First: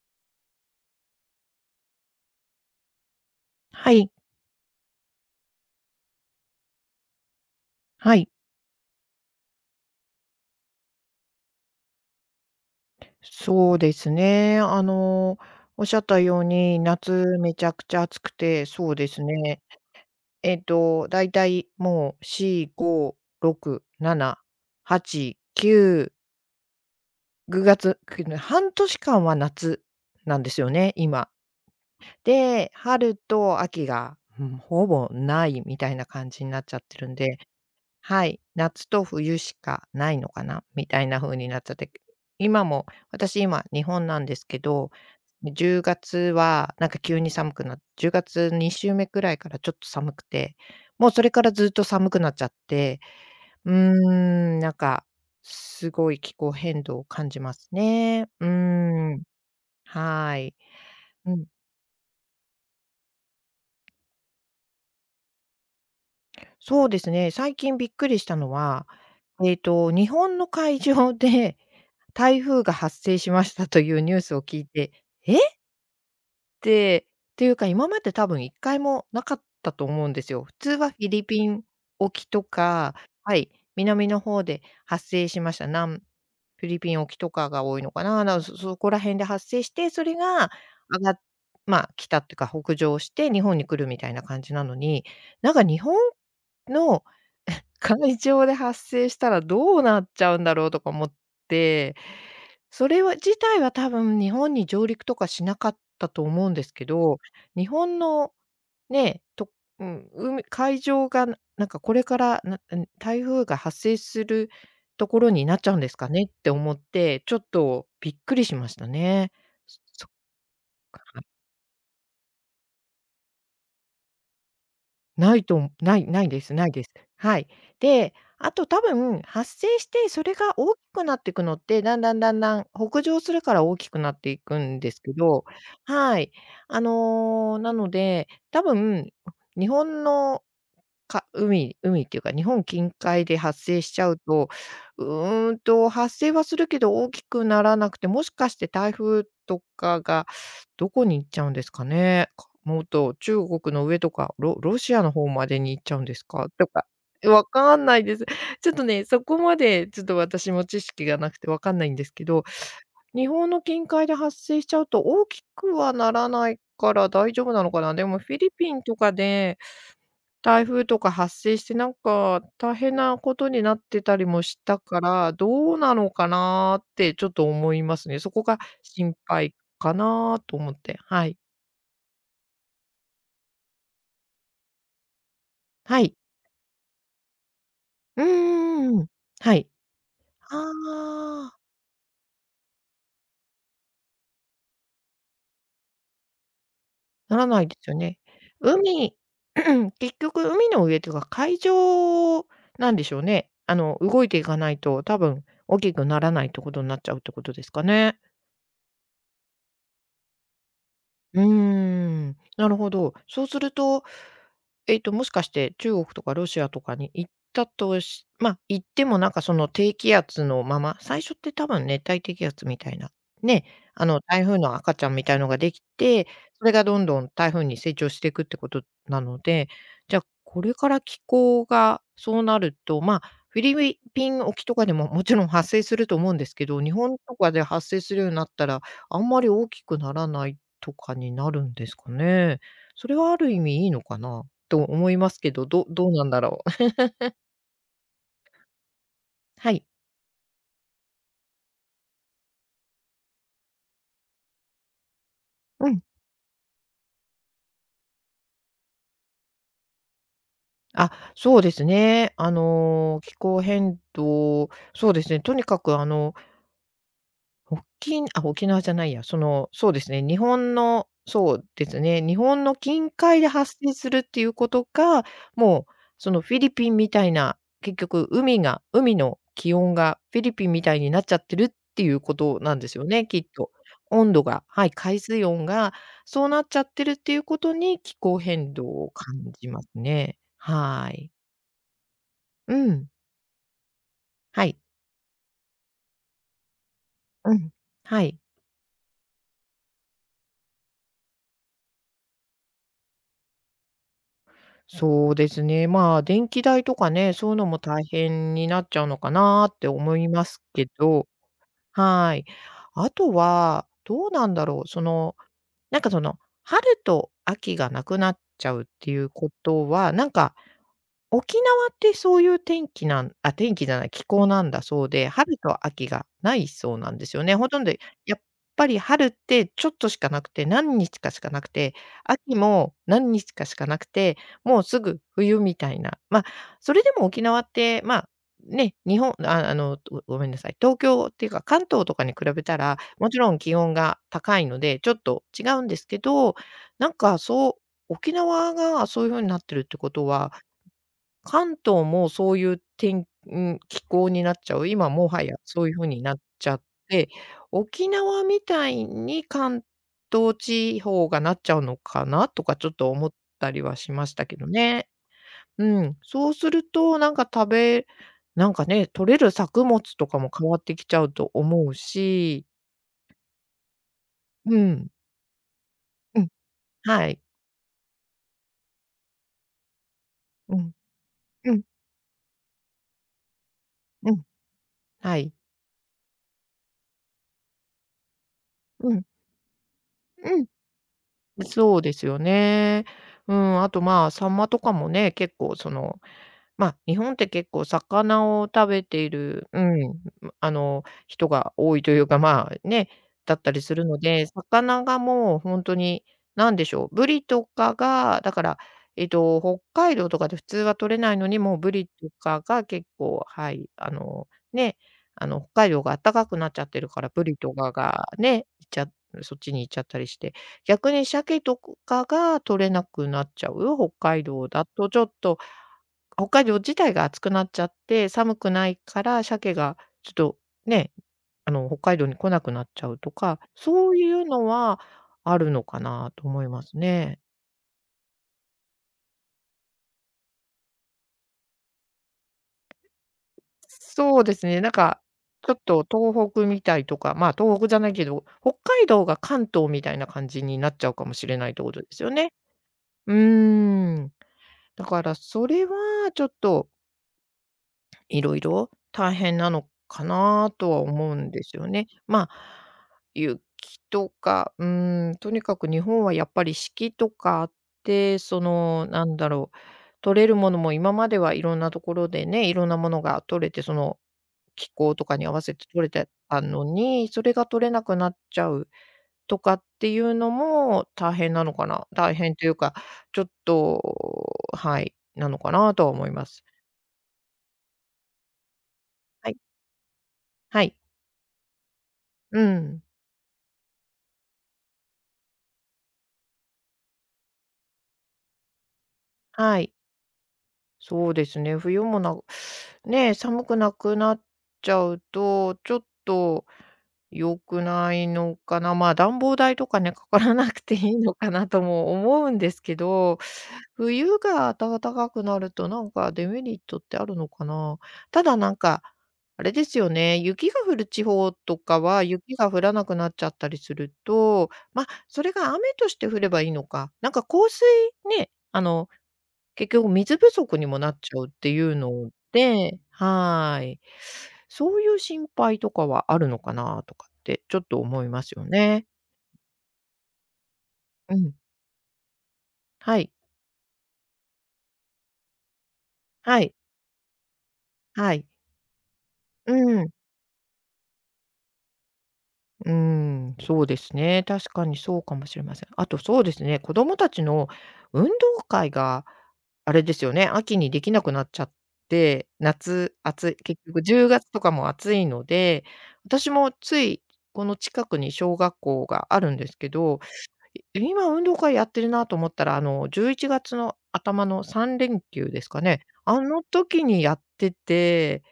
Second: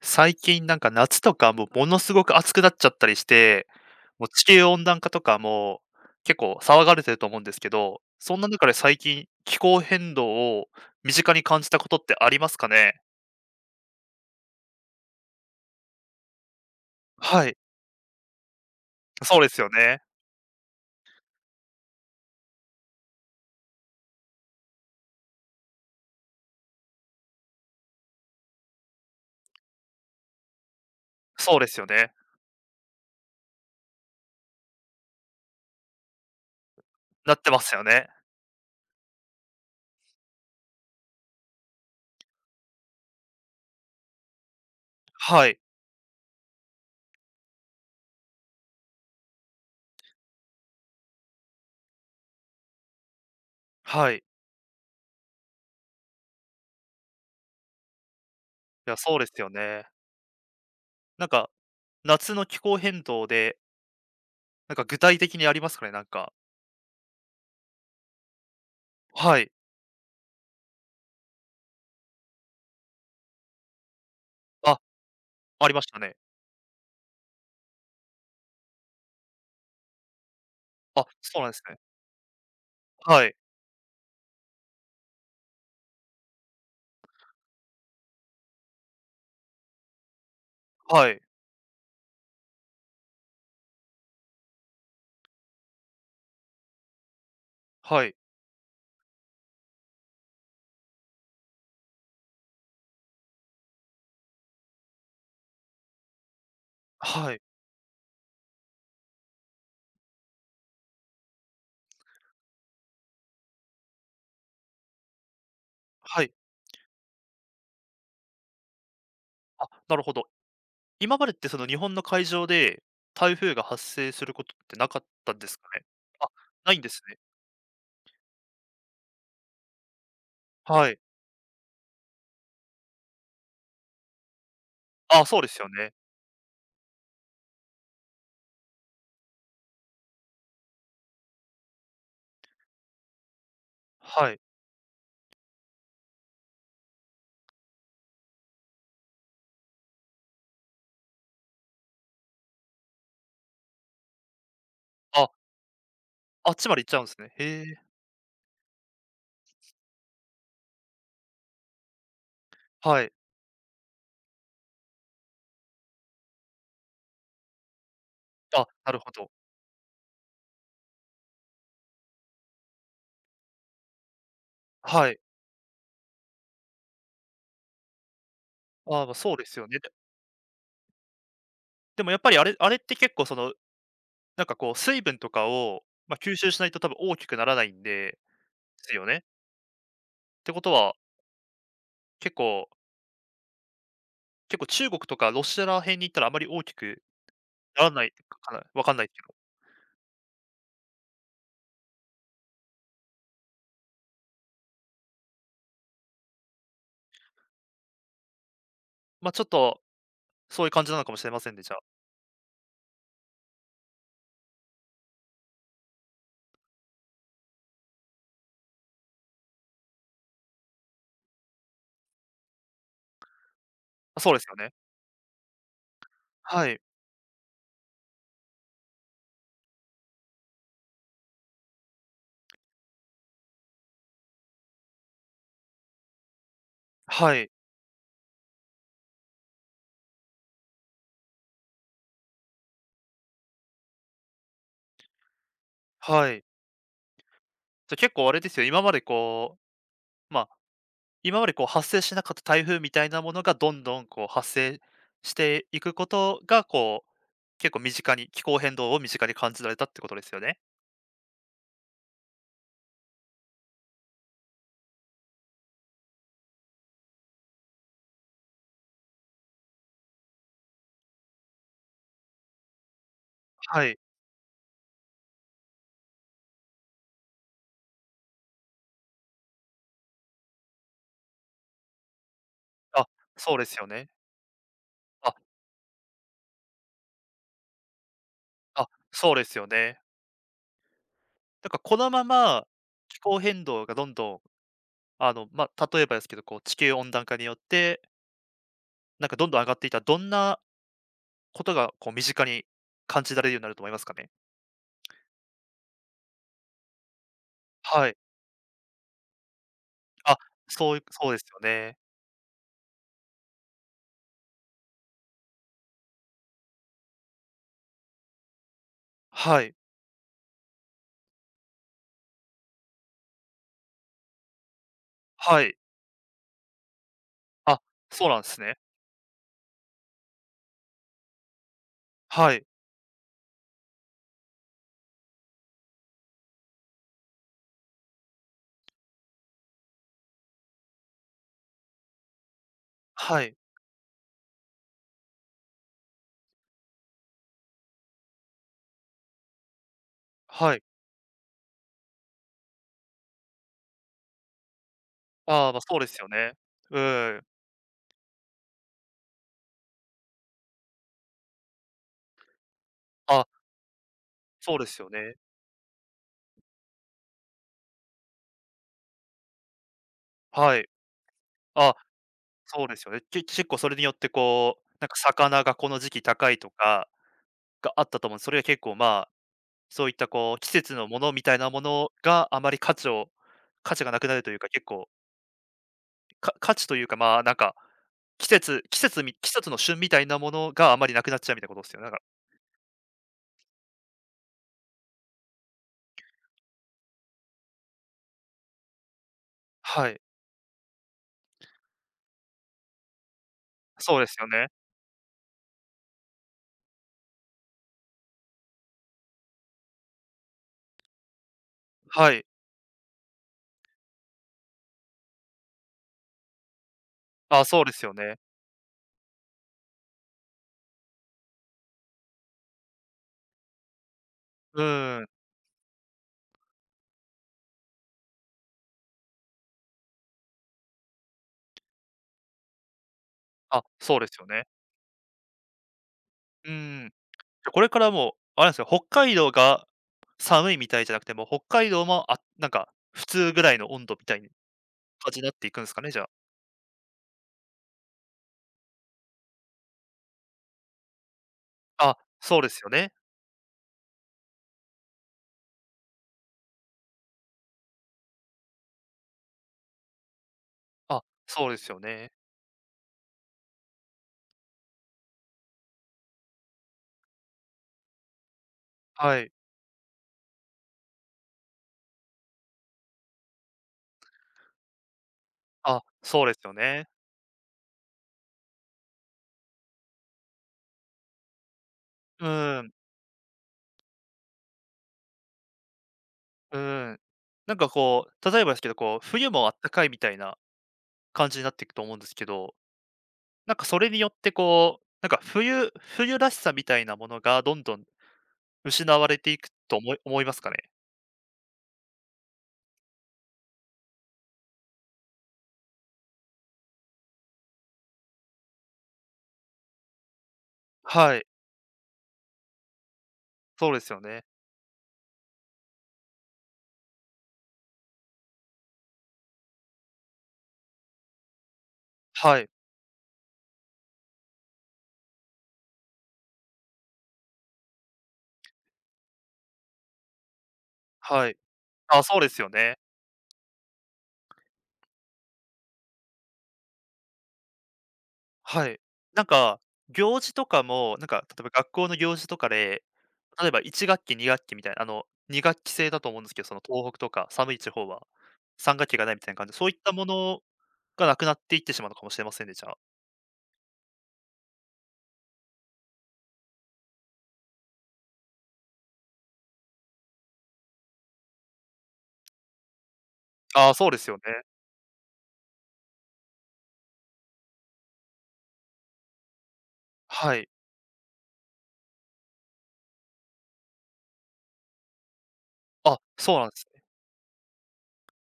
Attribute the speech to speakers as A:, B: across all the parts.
A: 最近なんか夏とかもうものすごく暑くなっちゃったりして、
B: はい、
A: もう地球温暖化とかも結構騒がれてると思うんですけど、
B: はい。
A: そんな中で最近気候変動を身近に感じたことってありますかね？
B: そうですね。おっしゃったように、夏
A: は
B: め
A: い、
B: ちゃくちゃ暑くて、そうです
A: そうです
B: ね。
A: よね。
B: だいたいもう4、5、6、7、8、9、9月、半年間は夏なんですよね、今。
A: そうですよね。
B: で、春と秋が、うん、ほぼないみたいな感じになっちゃってるん
A: な
B: で、
A: ってますよね。
B: はい、夏と冬しかないのかなみたいな風になっちゃって、今も私、今日本なんですけど、
A: はい、
B: 10月はなんか急に寒くな10月2週目くらいからちょっと寒くて、もうそれからずっと寒くなっちゃって、うー
A: はい。
B: なんかすごい気候変動を感じますね。うー
A: いや、そう
B: ん、
A: ですよね。
B: はい。
A: なん
B: うん、
A: か、夏の気候変動で、なんか具体的にありますかね？なんか。
B: そうですね、最近びっくりしたのは、
A: はい。
B: 日本の会場で台風が発生しましたというニュースを聞い
A: あ、
B: て、えっ
A: ありましたね。
B: て、っていうか、今まで多分1回もなかったと思うんですよ。普通はフ
A: あ、
B: ィリ
A: そう
B: ピ
A: なんです
B: ン
A: ね。
B: 沖とか、
A: はい、
B: はい、南の方で発生しました。南フィリピン沖とかが多いのかな、なそそこら辺で発生して、それが上
A: は
B: がっ
A: い、
B: まあ、北っていうか、北上して日本に来るみたいな感じなのに、なんか日本の
A: はい、
B: 海上で発生したらどうなっちゃうんだろうとか思って、それは自体は多分日本に上陸とかしなかったと思うんですけど、
A: はい、
B: 日本のね、と、うん、海上がなんかこれから、なうん、台風が発生するところになっちゃうんですか
A: は
B: ねっ
A: い。
B: て思って、ちょっとびっくりしましたね。
A: あ、
B: そ
A: なる
B: そっ
A: ほど。
B: か。
A: 今までってその日本の海上で、台風が発生することってなかったんですかね？
B: ないな
A: あ、
B: いです、ない
A: ないん
B: で
A: で
B: す。
A: すね。
B: はい。で、あと多分発生してそれが大き
A: はい。
B: くなっていくのって、だんだんだんだん北上するから大きくなっていくんですけ
A: あ、そう
B: ど、
A: ですよね。
B: はい。なので、多分日本の海っていうか、日本近海で発生しちゃう
A: はい。
B: と、発生はするけど大きくならなくて、もしかして台風とかがどこに行っちゃうんですかね？かもっと中国の上とか、ロシアの
A: あ、
B: 方までに行っちゃうんですか？
A: あっ
B: と
A: ちまで
B: か、
A: 行っちゃうんですね。へ
B: わ
A: え、
B: かんないです。ちょっとね、そこまでちょっと私も知識がなくてわかんないんですけど、
A: はい。
B: 日本の近海で発生しちゃうと大きくはならないから大丈夫なのかな。でもフィリ
A: あ、
B: ピン
A: な
B: と
A: るほ
B: か
A: ど。
B: で台風とか発生して、なんか大変なことになってたりもしたか
A: はい。
B: ら、どうなのかなってちょっと思いますね。そこが
A: あ、まあ、ま
B: 心
A: そうで
B: 配
A: すよね。で
B: かなと思って。はい。
A: でもやっぱりあれって結構その、なんかこう水分とかを、
B: はい。
A: まあ、吸収しないと多分大きくならないんで、で
B: う
A: す
B: んん
A: よ
B: ん。
A: ね。
B: はい。
A: って
B: あ
A: ことは、
B: あ、
A: 結構結構中国とかロシアら辺に行ったらあまり大きく
B: ならないで
A: な
B: す
A: ら
B: よ
A: ない
B: ね。
A: かな、わかんないけ
B: 海
A: ど、
B: 結局海の上というか、海上なんでしょうね。動いていかないと、多分大きくならないってことになっちゃうってことですかね。
A: ま、ちょっとそういう感じなのかもしれま
B: うー
A: せんね、じゃあ。
B: ん、なるほど。そうすると、もしかして中国とかロシアとかに行ったとしまあ、行ってもなんかその低気圧のまま、最初って多分熱帯低気圧みたいな、ね、あの
A: そうで
B: 台
A: すよ
B: 風
A: ね。
B: の赤ちゃんみたいのができて、そ
A: は
B: れ
A: い。
B: がどんどん台風に成長していくってことなので、じゃあ、これから気候がそうなると、まあ、フィリピン沖とかでも もちろん発生すると思うんですけど、日本と
A: はい。
B: かで発生するようになったら、あんまり大きくならないとかになるんですかね。それはある意味いいのかなと思いますけど、どうな
A: は
B: んだ
A: い。
B: ろう。
A: じゃ、結構あれですよ、今までこ
B: はい。
A: う、まあ、今までこう発生しなかった台風みたいなものがどんどんこう発生してい
B: う
A: く
B: ん。
A: ことが、こう、結構身近に気候変動を身近に感じられたってことですよね？
B: あ、そうですね。気候変動、そうですね、とにかくあのおあ、沖縄じゃないや、その、そうですね、日本のそうですね、日本の近海で発
A: は
B: 生
A: い。
B: するっていうことか、もう、その、フィリピンみたいな、結局海の気温がフィリピンみたいになっちゃってるっていうことなんですよ
A: あ、
B: ね、きっ
A: そうで
B: と。
A: すよね。
B: 温度が、はい、海
A: あ、
B: 水温がそうなっちゃってるっていうことに、気候変
A: あ、
B: 動を
A: そう
B: 感
A: ですよ
B: じます
A: ね。
B: ね。はい。
A: だからこのまま
B: うん。
A: 気候変動がどんどん、
B: はい。
A: まあ、例えばですけど、こう地球温暖化によ
B: う
A: っ
B: ん。
A: て、
B: はい。
A: なんかどんどん上がっていたらどんなことがこう身近に感じられるようになると思いますかね？
B: そうですね。まあ、電気代とかね、そういうのも大
A: はい。
B: 変になっちゃうのかなって思い
A: あ、
B: ますけ
A: そういう
B: ど、
A: そうですよね。
B: はい。あとは、どうなんだろう、その、なんかその、春と秋がなくなっちゃうっていうこ
A: はい、
B: とは、なんか沖縄ってそういう天気じゃない、気候なんだそうで、春
A: はい。
B: と秋がないそうなんですよね。ほと
A: あ、
B: んど
A: そう
B: や
A: な
B: っ
A: んですね。
B: ぱり春ってちょっとしかなくて、何日かしかなくて、
A: は
B: 秋
A: い、
B: も何日かしかなくて、もうすぐ冬みたいな。まあ、それでも沖縄って、まあ、ね、日本ああの、めんなさい、東京っていうか関東とかに比べたら、もち
A: は
B: ろ
A: い、
B: ん気温が高いので、ちょっと違うんですけど、なんかそう沖縄がそういう風になってるってことは、
A: はい。
B: 関東もそういう気候になっちゃう。今もはや
A: ああ、ま、
B: そうい
A: そ
B: う
A: うで
B: 風
A: す
B: に
A: よ
B: なっ
A: ね。
B: ちゃっ
A: う
B: て、
A: ーん。
B: 沖縄みたいに関東地方がなっちゃうのかなとかちょっと思っ
A: あ、
B: たりはしましたけど
A: そうです
B: ね。
A: よね。
B: うん、そうするとなんか食べなんかね、取れる作物とかも変
A: は
B: わっ
A: い。
B: てきちゃうと思う
A: あ、
B: し、
A: そうですよね。結構それによって
B: う
A: こう、なん
B: ん、
A: か魚がこの時期
B: うん、
A: 高いとか
B: はい、
A: があったと思うんす。それは結構、まあ、そういったこう季
B: うん、
A: 節のものみたいな
B: う
A: も
B: ん、
A: のがあまり価値がなく
B: う
A: なる
B: ん、
A: というか、結構、
B: はい、
A: 価値というか、まあ、なんか、季節季
B: う
A: 節
B: ん、
A: み季節の旬みたいなも
B: うん。
A: のがあまりなくなっちゃうみたいなことです
B: そ
A: よ
B: う
A: ね。だ
B: で
A: から
B: すよね。うん、あと、まあ、サンマとかもね、結構その、まあ、日本って結構魚を食べているう
A: はい。
B: ん、人が多いというか、まあ、ね、だったりする
A: そ
B: の
A: うです
B: で、
A: よね。
B: 魚がもうほんとに、なんでしょう、ブリとかが、だから、えっと、北海道とかで普通は取れないのに、もうブリと
A: はい。
B: かが結構、はい、ね、北海道があったかくなっちゃってるから、ブリ
A: あ、
B: と
A: そうで
B: か
A: すよ
B: が
A: ね。
B: ね、いっちゃそっちに行っちゃったりして、逆に鮭とかが取れなくなっちゃう北海道
A: う
B: だとち
A: ー
B: ょ
A: ん。
B: っと北海道自体が暑くなっちゃって、寒くないから鮭がちょっとね、北海道に来なくなっちゃうとか、
A: あ、
B: そ
A: そ
B: う
A: うで
B: い
A: すよ
B: う
A: ね。
B: のはあるのかなと思
A: う
B: い
A: ー
B: ます
A: ん。じ
B: ね。
A: ゃ、これからもう、あれなんすよ、北海道が寒いみたいじゃなくて、もう北海道も、あ、なんか、普通ぐらいの温度みた
B: そ
A: い
B: う
A: に
B: ですね、なんか、
A: 感じになってい
B: ちょ
A: く
B: っ
A: んすか
B: と
A: ね、じゃあ。
B: 東北みたいとか、まあ、東北じゃないけど、北海道が関東みたいな感じになっちゃうかもしれないってことで
A: あ、
B: すよね。
A: そうですよね。
B: うーん。だからそれはちょっといろいろ大変なのかなとは
A: あ、
B: 思うんで
A: そうで
B: すよ
A: すよ
B: ね。
A: ね。
B: まあ、雪とか、うーん、とにかく日本はやっぱり四季とかあって、その、なん
A: は
B: だ
A: い。
B: ろう、取れるものも今まではいろんなところでね、いろんなものが取れて、その、気候とかに合わせて
A: あ、
B: 取れて
A: そうです
B: た
A: よ
B: の
A: ね。
B: に、それが取れなくなっちゃうとかっていうのも大変なのかな大
A: う
B: 変という
A: ーん、
B: か、ちょっとはい、なのかなとは思います。
A: うーん。なんかこう、例えばですけど、こう、冬
B: はい。
A: もあったかいみたいな
B: はい。
A: 感じになっていくと思うんですけ
B: う
A: ど、
B: ん、
A: なんかそれによってこう、なんか冬らしさみたいなものがどんどん失われていく
B: はい。
A: と思いますかね？
B: そうですね、冬もねえ、寒くなくなっちゃうと、ちょっと良くないのかな。まあ、暖房代とかね、かからなくていいの
A: はい、
B: かなとも思うんですけど、
A: そうですよ
B: 冬
A: ね。
B: が暖かくなるとなんかデメリットってあるのかな。ただなんか、あれですよね、雪が降る地方とかは雪
A: はい、
B: が降らなくなっちゃったりすると、まあ、それが雨として降ればいいのか。なんか降水ね、結局水不足にもなっちゃう
A: は
B: っ
A: い。
B: ていう
A: あ、
B: の
A: そうですよね。
B: で、はい。そういう心配とかはあるのかなとかってちょっと思いますよ
A: はい。
B: ね。
A: なんか、行事とかも、なん
B: う
A: か、
B: ん。
A: 例えば学校の行事とかで、
B: はい。
A: 例えば1学期、2学期みたいな、2学期制だと思うんです
B: は
A: けど、
B: い。
A: その東北とか寒い地方は、
B: はい。はい。
A: 3学期がないみたいな感じ
B: う
A: で、そういっ
B: ん。
A: たものがなくなっていってしまうのかもしれませんね、じゃあ。
B: そうですね。確かにそうかもしれません。あと、そうですね、子供たちの運動会が、あれですよね、秋にできなくなっちゃって、夏、暑い、結
A: ああ、
B: 局
A: そうです
B: 10
A: よね。
B: 月とかも暑いので、私もついこの近くに小学校があるんですけど、
A: はい。
B: 今運動会やってるなと思ったら、11月の頭の3連休ですかね、
A: あ、
B: あ
A: そう
B: の
A: なんですね。
B: 時にやってて。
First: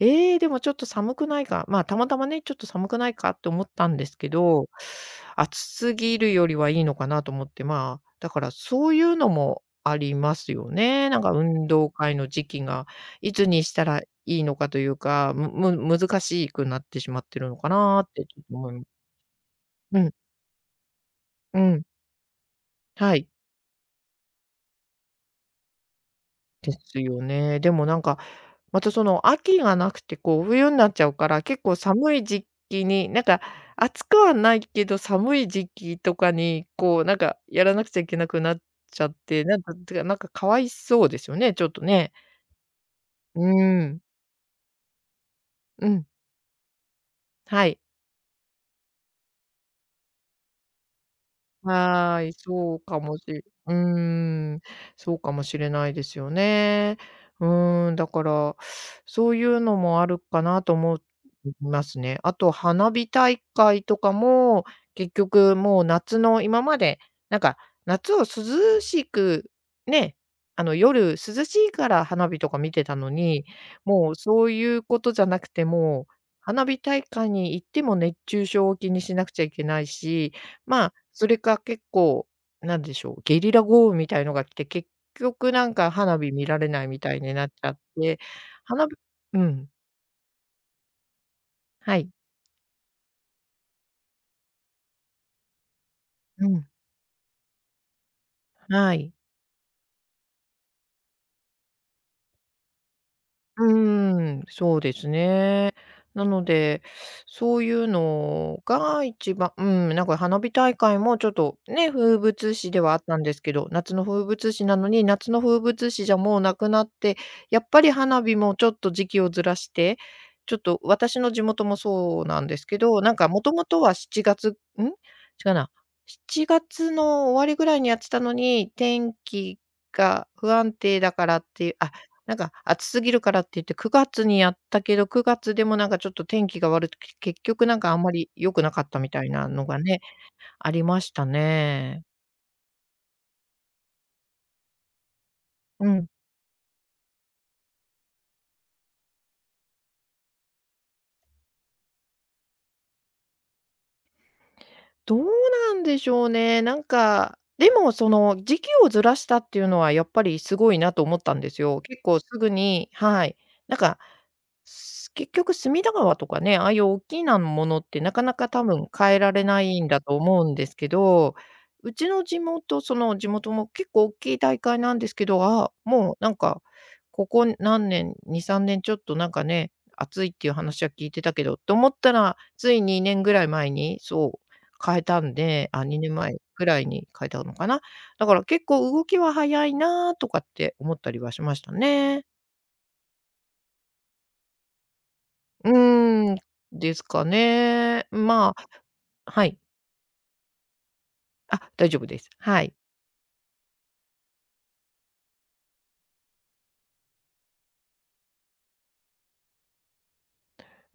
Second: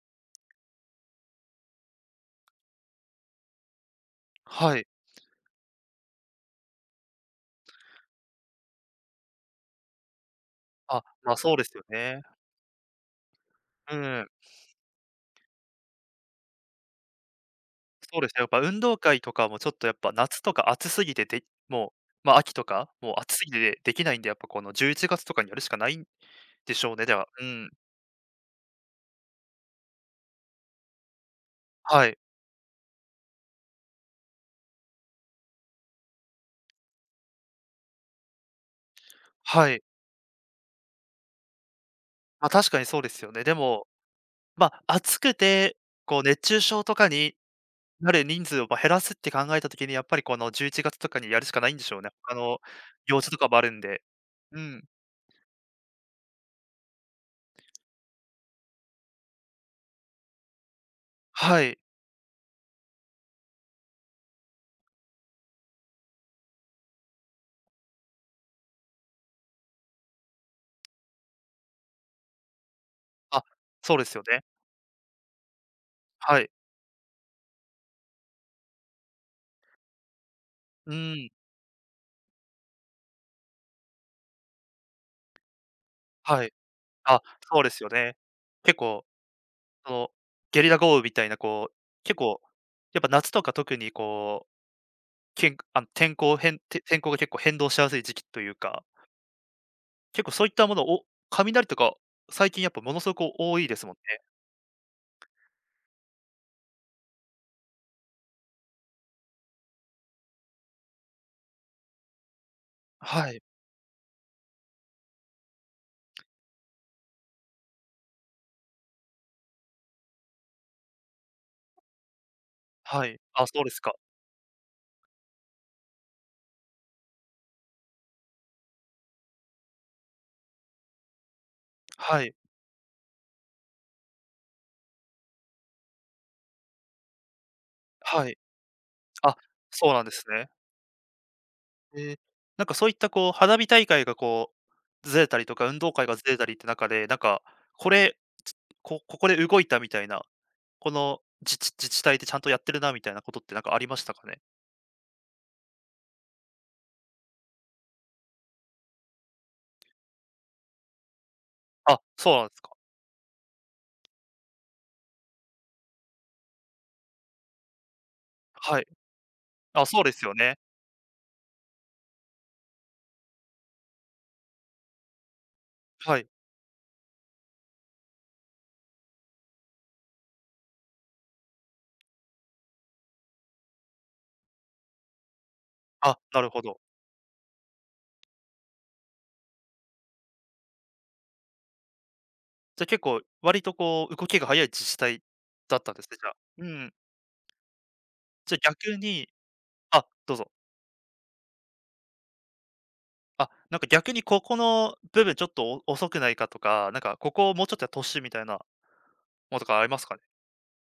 B: ええ、でもちょっと寒くないか、まあ、たまたまね、ちょっと寒くないかって思ったんですけど、
A: はい。
B: 暑すぎるよりはいいのかなと思って。まあ、だからそういうのもありますよ
A: あ、
B: ね。なんか
A: ま、そうで
B: 運
A: すよ
B: 動会
A: ね。
B: の時期が、いつにした
A: う
B: らい
A: ん。
B: いのかというか、む難しくなってしまってるのかなっ
A: そう
B: て
A: です
B: ち
A: ね、
B: ょ
A: や
B: っ
A: っ
B: と
A: ぱ
B: 思い
A: 運
B: ま
A: 動
B: す。
A: 会とかもちょっとやっ
B: う
A: ぱ
B: ん、
A: 夏とか暑すぎてで
B: うん、
A: もう、ま、秋とか、もう
B: はい。
A: 暑すぎてでできないんで、やっぱこの11月とかにやるしかないん
B: で
A: でしょう
B: す
A: ね、で
B: よ
A: は。う
B: ね。
A: ん。
B: でもなんか、またその秋がなくて、こう冬になっちゃうから、結構
A: は
B: 寒
A: い。
B: い時期に、なんか暑くはないけど、寒い時期とかに、こうなんかやらなくちゃいけなくなっちゃって、
A: はい。
B: てか、なんかかわいそうですよね、ちょっとね。
A: ま、確かにそうですよね。
B: う
A: でも、
B: ん。
A: ま、暑くて、
B: うん、
A: こう熱中症とかに
B: はい。
A: なる人数を、ま、減らすって考えた時に、やっぱりこの11月とかにやるしかないんでしょうね。
B: はい、そうかも
A: 用
B: し
A: 事とかもある
B: うー
A: んで。う
B: ん、
A: ん、
B: そうかもしれないですよね。うーん、だから、そういうのもあるかなと思う
A: はい。
B: ますね。あと花火大会とかも、結局もう夏の今まで、なんか、夏を涼しく、ね、夜涼しいから花火とか見てたの
A: あ、
B: に、
A: そうで
B: もう
A: すよね。
B: そういうことじゃなくて、もう、
A: はい。
B: 花火大会に行っても熱中症を気にしなくちゃいけないし、ま
A: う
B: あ、そ
A: ん、
B: れか結構、なんでしょう、ゲリラ豪雨みたいのが来て、結局なんか花火
A: は
B: 見
A: い。
B: られないみた
A: あ、
B: いになっち
A: そうで
B: ゃっ
A: すよね。
B: て、
A: 結
B: 花火
A: 構
B: うん、
A: その、ゲリラ豪雨みたいなこう、
B: はい、
A: 結構、やっぱ夏とか特にこう、けんあの、
B: うん、
A: 天候が結構変動しやすい時期というか、
B: はい。
A: 結構そういったものを雷とか、最近やっぱものすごく多い
B: うー
A: ですもんね。
B: そうですね。なので、そういうのが一番、うん、なんか花火大会もちょっとね、風物詩ではあったん
A: は
B: で
A: い、
B: すけど、夏の風物詩なのに、夏の風物詩じゃもうなくなって、やっぱり花火もちょっと時期をずらして、ちょっと私の地元もそうなんですけど、
A: は
B: なん
A: い。
B: かも
A: あ、
B: と
A: そう
B: も
A: です
B: と
A: か。
B: は7月、ん？違うな、7月の終わりぐらいにやってたのに、天気が不安定だからっていうあ、
A: はい、
B: なんか暑すぎるからって言って9月にやったけど、9月でもなんかちょっと天気が悪くて、結局なんかあんま
A: は
B: り
A: い。
B: 良くなかったみたい
A: あ、
B: なのが
A: そう
B: ね、
A: なんですね。
B: ありましたね。
A: ええ、なんかそういったこう、花火大会がこう、ずれたりとか、運
B: う
A: 動会
B: ん。
A: がずれたりって中で、なんか、これ、ここで動いたみたいな、この、自治体でちゃんとやってるなみたいなことってなんかありましたかね？
B: どうなんでしょうね。なんか、でもその時期をずらしたっていうのはやっぱりすごいなと思ったんですよ。
A: あ、
B: 結構す
A: そうなん
B: ぐ
A: ですか。
B: に、はい。なんかす結局隅田川とかね、ああいう大きなものってなかなか多
A: はい。
B: 分変えられない
A: あ、
B: んだ
A: そうで
B: と
A: すよ
B: 思うん
A: ね。
B: ですけど、うちの地元、その地元も結構大きい大会なんですけど、ああ、もう
A: はい。
B: なんか、ここ何年、2、3年ちょっとなんかね、暑いっていう話は聞いてたけどと思ったら、つい2年ぐらい前に、そう、変えたんで、あ、2
A: あ、
B: 年前
A: なるほ
B: ぐら
A: ど。
B: いに変えたのかな。だから結構動きは早いなとかって思ったりはしましたね。
A: じゃ、あ結構割とこう動きが早い自治体
B: う
A: だったんですね、じゃ
B: ー
A: あ。
B: ん、
A: うん。
B: ですかね。
A: じ
B: ま
A: ゃ、あ
B: あ、
A: 逆に
B: はい。
A: あ、どうぞ。
B: あ、大丈夫です。はい。
A: あ、なんか逆にここの部分ちょっと遅くないかとか、なんかここをもうちょっとやってほしいみたいなのとかありますかね？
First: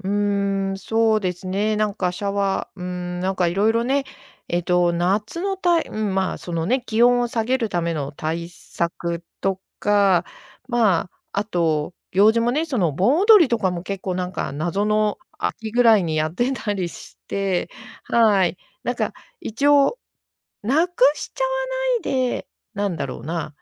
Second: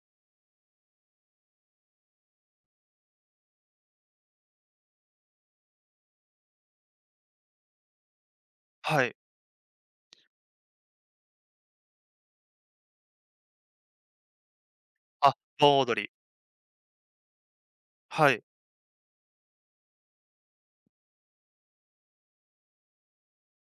B: うーん、そうですね、なんかシャワー、うーん、なんかいろいろね、夏のうん、まあ、そのね、気温を下げるための対
A: はい。
B: 策とか、まあ、あと、行事もね、その盆踊りとかも結構なんか謎の
A: あ、
B: 秋
A: 盆
B: ぐら
A: 踊
B: い
A: り。
B: にやってたりして、
A: はい。
B: はい。なんか一応なくしちゃわないで、なんだろうな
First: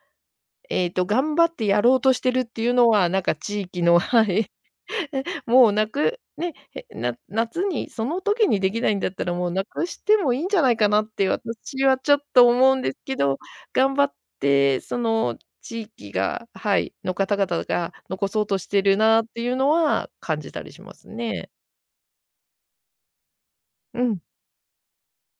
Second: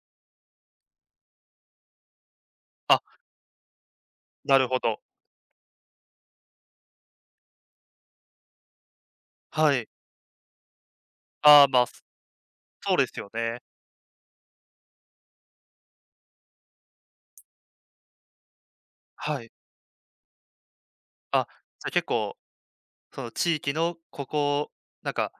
B: 頑張ってやろうとしてるっていうの
A: あ、
B: は、なんか地域の はい。
A: なるほど。
B: もうなくね、へな夏にその時にできないんだったら、もうな
A: は
B: く
A: い。
B: してもいいんじゃないかなって
A: ああ、ま
B: 私
A: あ、
B: はちょ
A: そ
B: っと思うんで
A: う
B: す
A: で
B: け
A: すよ
B: ど、
A: ね。
B: 頑張ってその地域がはい、の方々が残そうとしてるなっ
A: は
B: てい
A: い。
B: うのは感じたりします
A: あ、
B: ね。
A: じゃあ結構その地域の
B: うん、
A: ここを、なんか、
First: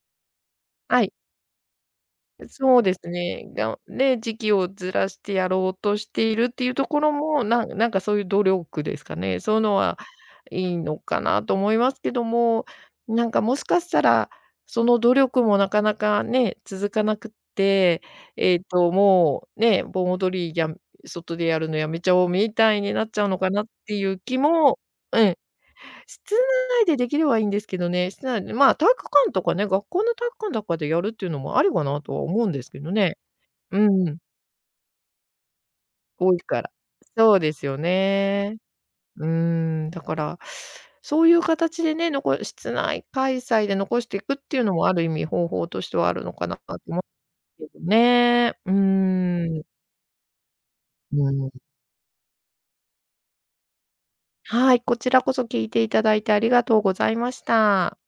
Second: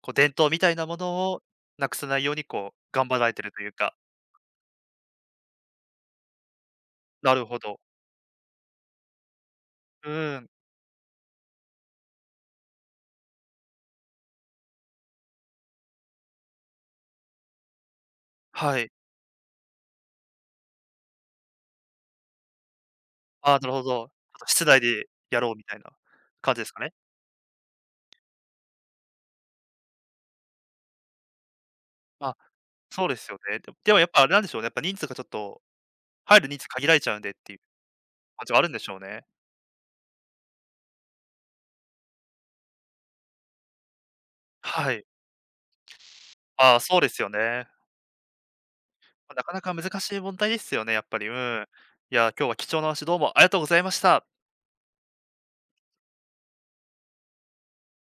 A: こう伝統みたいなも
B: はい。
A: のをなくさないようにこう
B: そうで
A: 頑
B: す
A: 張られて
B: ね。
A: るというか。
B: で、時期をずらしてやろうとしているっていうところ
A: な
B: も、
A: るほど。
B: なんかそういう努力ですかね。そういうのは
A: うーん、
B: いいのかなと思いますけども、なんかもしかしたら、その努力もなかなかね、続かなくって、
A: はい。
B: もうね、盆踊りや外でやるのやめちゃおうみたいになっちゃうのか
A: ああ、
B: なっ
A: なるほ
B: てい
A: ど。
B: う
A: あ
B: 気
A: と室
B: も、
A: 内で
B: うん。
A: やろうみたいな
B: 室
A: 感じですか
B: 内
A: ね。
B: でできればいいんですけどね、室内で、まあ、体育館とかね、学校の体育館とかでやるっていうのもありかなとは
A: あ、
B: 思うんですけど
A: そうで
B: ね。
A: すよね。でも
B: う
A: でもやっ
B: ん、
A: ぱあれなんでしょうね、やっぱ人数がちょっと、
B: 遠い
A: 入る人
B: か
A: 数
B: ら。
A: 限られちゃうんでっ
B: そう
A: て
B: で
A: いう
B: すよ
A: 感じは
B: ね。
A: あるんでしょうね。
B: うーん、だから、そういう形でね、室内開催で残していくっていうのも
A: は
B: ある
A: い。
B: 意味方法としてはあるのかなと
A: ああ、そう
B: 思
A: ですよ
B: うんで
A: ね。
B: すけどね。う
A: ま、なか
B: ー
A: な
B: ん。
A: か難しい問題ですよね、やっぱ
B: う
A: り。う
B: ん。
A: ん。いや、今日は貴重な話どうもありがとうございました。
B: はい、こちらこそ聞いていただいてありがとうございました。